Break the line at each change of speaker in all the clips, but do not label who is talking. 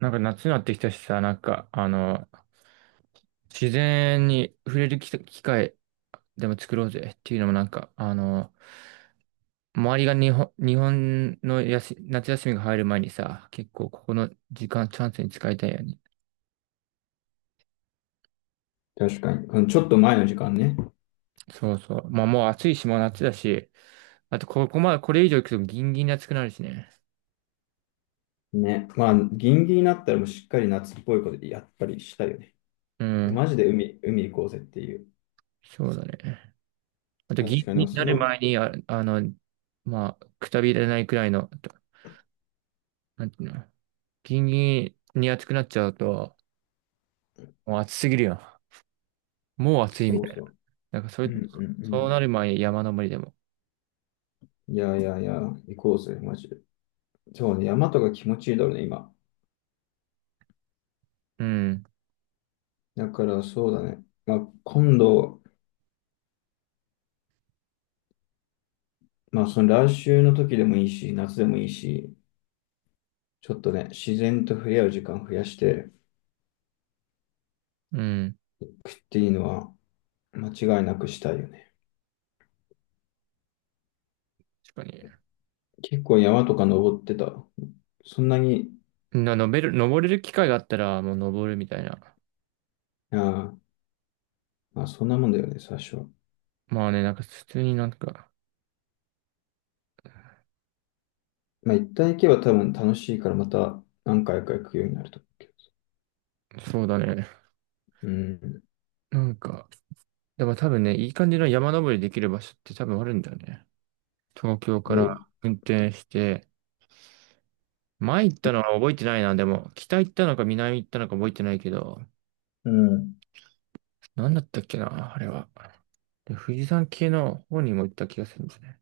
夏になってきたしさ、自然に触れる機会でも作ろうぜっていうのも周りが日本の夏休みが入る前にさ、結構ここの時間チャンスに使いたいよね。
確かに。うんちょっと前の時間ね。
そうそう。まあもう暑いし、もう夏だし、あとここまでこれ以上行くとギンギンに暑くなるしね。
ね。まあ、ギンギンになったらもうしっかり夏っぽいことやっぱりしたいよね。
うん、
マジで海行こうぜっていう。
そうだね。あとギン
確か
ギ
に、
ンに
そ
なる
の、
前に、まあ、くたびれないくらいの、となんていうの、ギンギンに暑くなっちゃうと、もう暑すぎるよ。もう暑いみ
そう
たいな。
そ
なんかそうい
う。う
う、
んう
そうな
ん
る前、山登りでも。
うん。いやいやいや、行こうぜ、マジで。そうね、山とか気持ちいいだろうね、今。
うん、
だからそうだね。まあ、今度、まあ、その来週の時でもいいし、夏でもいいし、ちょっとね、自然と触れ合う時間増やして
うん。
食っていいのは間違いなくしたいよね。
確かに。
結構山とか登ってた。そんなに、
登れる機会があったら、もう登るみたいな。
あーまあ、そんなもんだよね、最初は。
まあね、なんか普通になんか、
まあ、一旦行けば多分楽しいから、また何回か行くようになると思うけど。
そうだね。
うん。
なんか、でも多分ね、いい感じの山登りできる場所って多分あるんだよね。東京
い
か
や、い
ら運転して、前行ったのは覚えてないな、でも、北行ったのか南行ったのか覚えてないけど、
うん。
なんだったっけな、あれは。で、富士山系の方にも行った気がするんですね。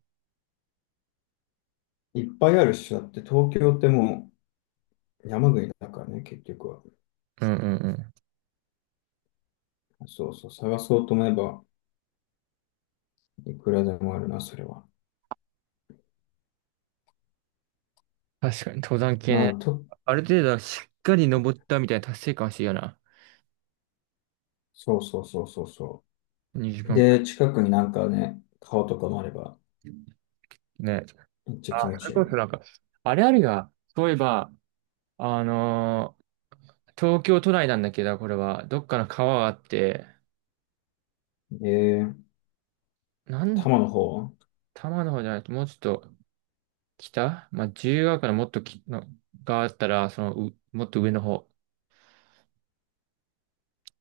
いっぱいあるし、だって東京ってもう山国だからね、結局は。
うんうんうん。
そうそう、探そうと思えば、いくらでもあるな、それは。
確かに登山系
まあ、
ね。
と、
ある程度しっかり登ったみたいな達成感欲しいよな。
そうそうそうそうそ
2
う。
時間
で、
か。
近くになんかね、川とかもあれば、
ね。
めっちゃ
あ、
気持
そ
ち
れ
いい
こ
ね。
そなんか、あれあるが、そういえば、あのー東京都内なんだけど、これは、どっかの川があって、
えー、多
多
摩の方は
摩の方じゃないと、もうちょっと北まあ、自由が丘のもっときの、があったら、その、うもっと上の方。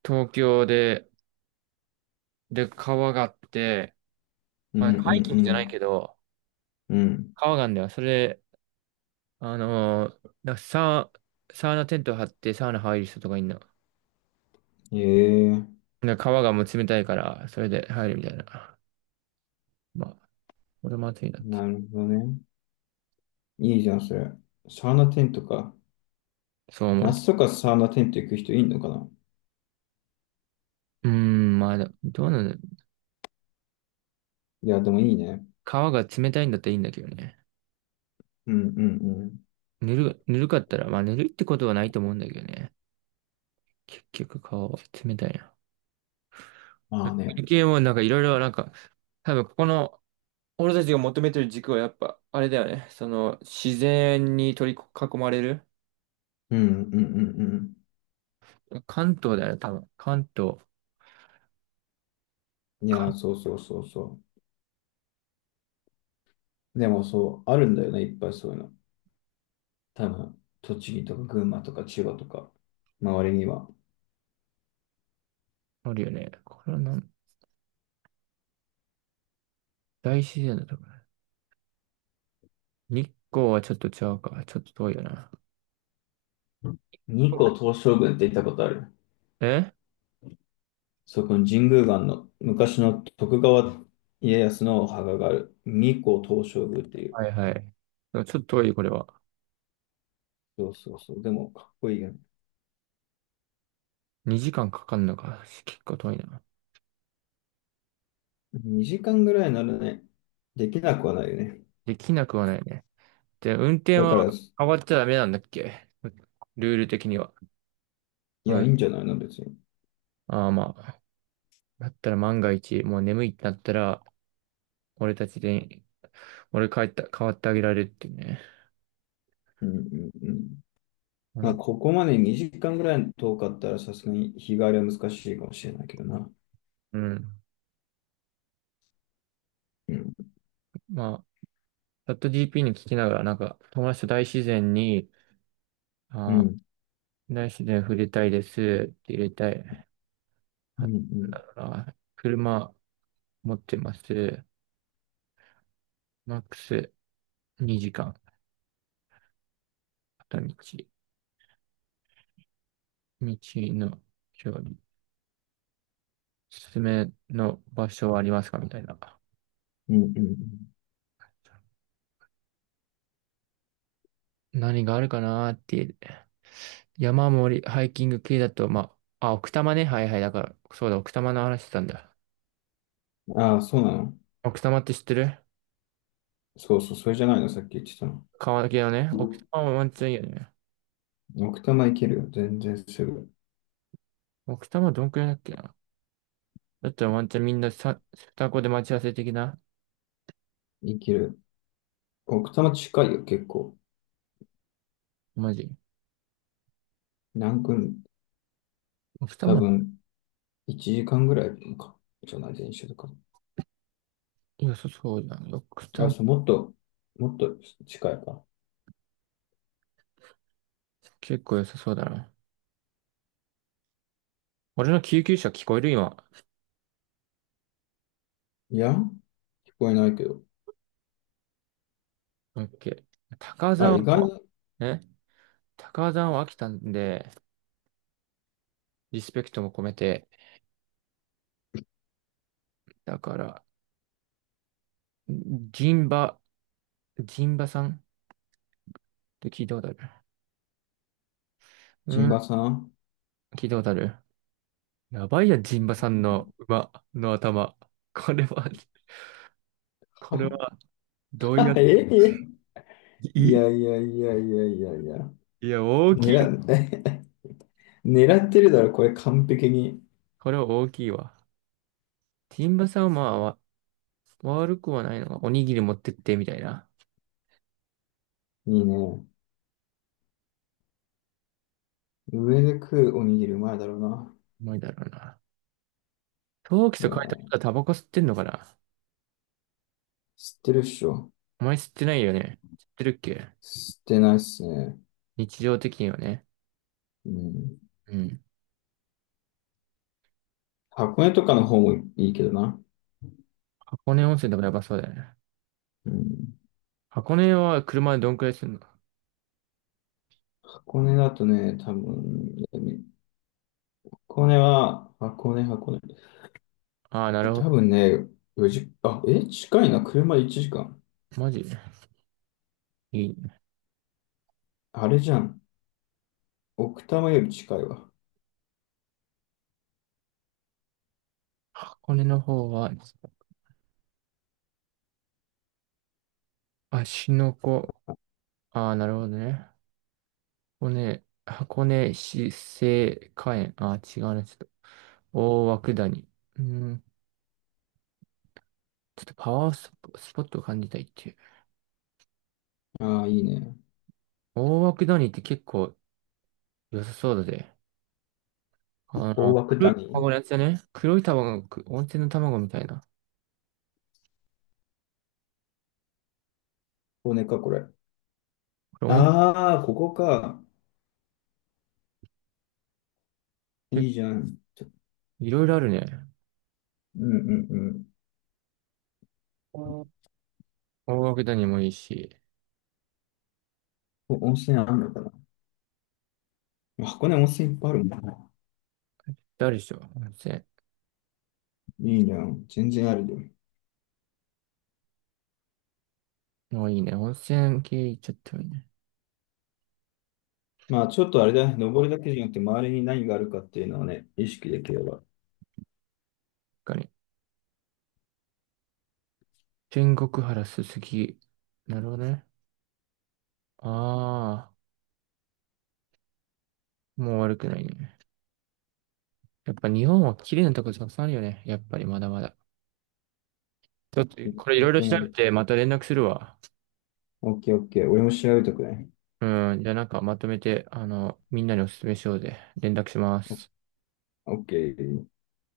東京で、で、川があって、
う
まあ、
んうん
ハイキングじ
う
ゃない
ん。
けど、
うん。
川があるんだよ。それサー、サウナテント張ってサウナ入る人とかいんな。
ええ
で川がもう冷たいから、それで入るみたいな。まあ、俺も暑いなって。
なるほどね。いいじゃん、それ。サウナテントか。
そう思う。
夏とかサウナテント行く人いんのかな？
うーん、まあ、どうなの。
いや、でもいいね。
川が冷たいんだったらいいんだけどね。
うんうんうん。
ぬるかったら、まあ、ぬるいってことはないと思うんだけどね。結局、川は冷たいな。
まあね。
関係もなんかいろいろなんか、多分ここの、俺たちが求めてる軸はやっぱ、あれだよね。その、自然に取り囲まれる。
うんうんうんう
関東だよね、多分。関東。
ん。いや、そうそうそうそう。でもそう、あるんだよね、いっぱいそういうの。多分、栃木とか群馬とか千葉とか、周りには。
あるよね。これはなん、大自然だとかね。日光はちょっとちゃうか。ちょっと遠いよな。
日光東照宮って行ったことある？
え
そこの神宮岩の昔の徳川家康のお墓がある。日光東照宮ってい
は
う。
いはい。ちょっと遠い、これは。
そうそうそう。でも、かっこいいよね。
2時間かかるのか。結構遠いな。
2時間ぐらいならね。できなくはないよね。
できなくはないね。で、運転
だから、
は
い
変わっちゃダメなんだっけ。ルール的には。
や、いいんじ
あ、
ゃないの、別に。
あーまあ。だったら万が一、もう眠いってなったら、俺たちで、俺帰った、変わってあげられるっていうね。
うんうんうん。
まあ
ま
な
あ、
んか
ここまで2時間ぐらい遠かったら、さすがに日帰りは難しいかもしれないけどな。
うん。
うん。
まあ、チャット GP に聞きながら、なんか、友達と大自然に、
う
あ
ん。
ー大自然触れたいです。入れたい。
う
あ、
ん。う
なん
ん。
だろうな。車持ってます。マックス2時間。片道。道の距離。おすすめの場所はありますかみたいな。
うんうん
何があるかなーっていう。山盛り、ハイキング系だと、まあ、あ、奥多摩ね。はいはい。だから、そうだ、奥多摩の話してたんだ。
ああ、そうなの？
奥多摩って知ってる。
そうそう、それじゃないの、さっき言ってたの。
川崎のね。
う
奥多
ん、
摩はワンチャンいいよね。
奥多摩行けるよ。全然すぐ。
奥多摩どんくらいだっけな。だったらワンチャンみんなさ、双子で待ち合わせ的な。
行ける。奥多摩近いよ、結構。
マジ。
南君、
奥
多
も
分、1時間ぐらいか。じゃない、電車とか。
良さそうだな。ドク
あ、
タ
そう、もっと、もっと近いか。
結構良さそうだな。俺の救急車聞こえる今。
いや、聞こえないけど。
オッケー。高尾
あ、
山
意外に、
を、ね、高尾山は飽きたんで、リスペクトも込めて、だから、ジンバ、ジンバさんって聞いたことある？
チ
う
ン
ん、
バさん。
聞いたことある。やばいや、ジンバさんの馬の頭。これは、これ
あ
は、どうやっ
え
て、
えい
い
やいやいやいやいやいや。
いいや、大きい。
狙っ、狙ってるだろ、これ完璧に。
これは大きいわ。ジンバさんはまあ、悪くはないのが、おにぎり持ってって、みたいな。
いいね。上で食うおにぎりうまいだろうな。
重いだろうな。陶器と
う
書いてある
わ
ことはタバコ吸ってんのかな。
知ってるっしょ。
お前吸ってないよね。吸ってるっけ。
知ってないっすね。
日常的にはね。
うん。
うん。
箱根とかの方もいいけどな。
箱根温泉とかやばそうだよね。
うん。
箱根は車でどんくらいするの。
箱根だとね、多分、箱根は、箱根。
ああー、なるほ
多
ど。
分ね、4時、あ、え、近いな。車で1時間。
マジいい。
あれじゃん。奥多摩より近いわ。
箱根の方は、芦ノ湖。ああ、なるほどね。箱根、箱根市生花園。ああ、違うね。ちょっと。大涌谷。うん。ちょっとパワースポットを感じたいっていう。
ああ、いいね。
大涌谷って結構良さそうだぜ。あ
大
の、
涌
黒い卵
谷
のやつだね。黒い卵、温泉の卵みたいな。
これか、これ。
これ温
ああ、ここか。い
泉、
いじゃん。ちょ
いろいろあるね。
うんうんうん。
うん大涌谷もいいし、
ここ温泉あるのかな。箱根温泉いっぱいあるもんな。
あるでしょ、温泉。
いいじゃん。全然あるよ。
もういいね。温泉系行っちゃってもいいね。
まあ、ちょっとあれだね。登るだけじゃなくて、周りに何があるかっていうのをね、意識できれば。
他に。天国原すすき。なるほどね。ああ、もう悪くないね。やっぱ日本は綺麗なとこたくさんあるよね。やっぱりまだまだ。ちょっと、
本
これいろいろ
当
調
にあ
べ
る。
てまた連絡するわ。
オッケーオッケー。俺も調べとくね。
うん、じゃあなんかまとめて、あの、みんなにお勧めしようぜ。連絡します。
オッケー。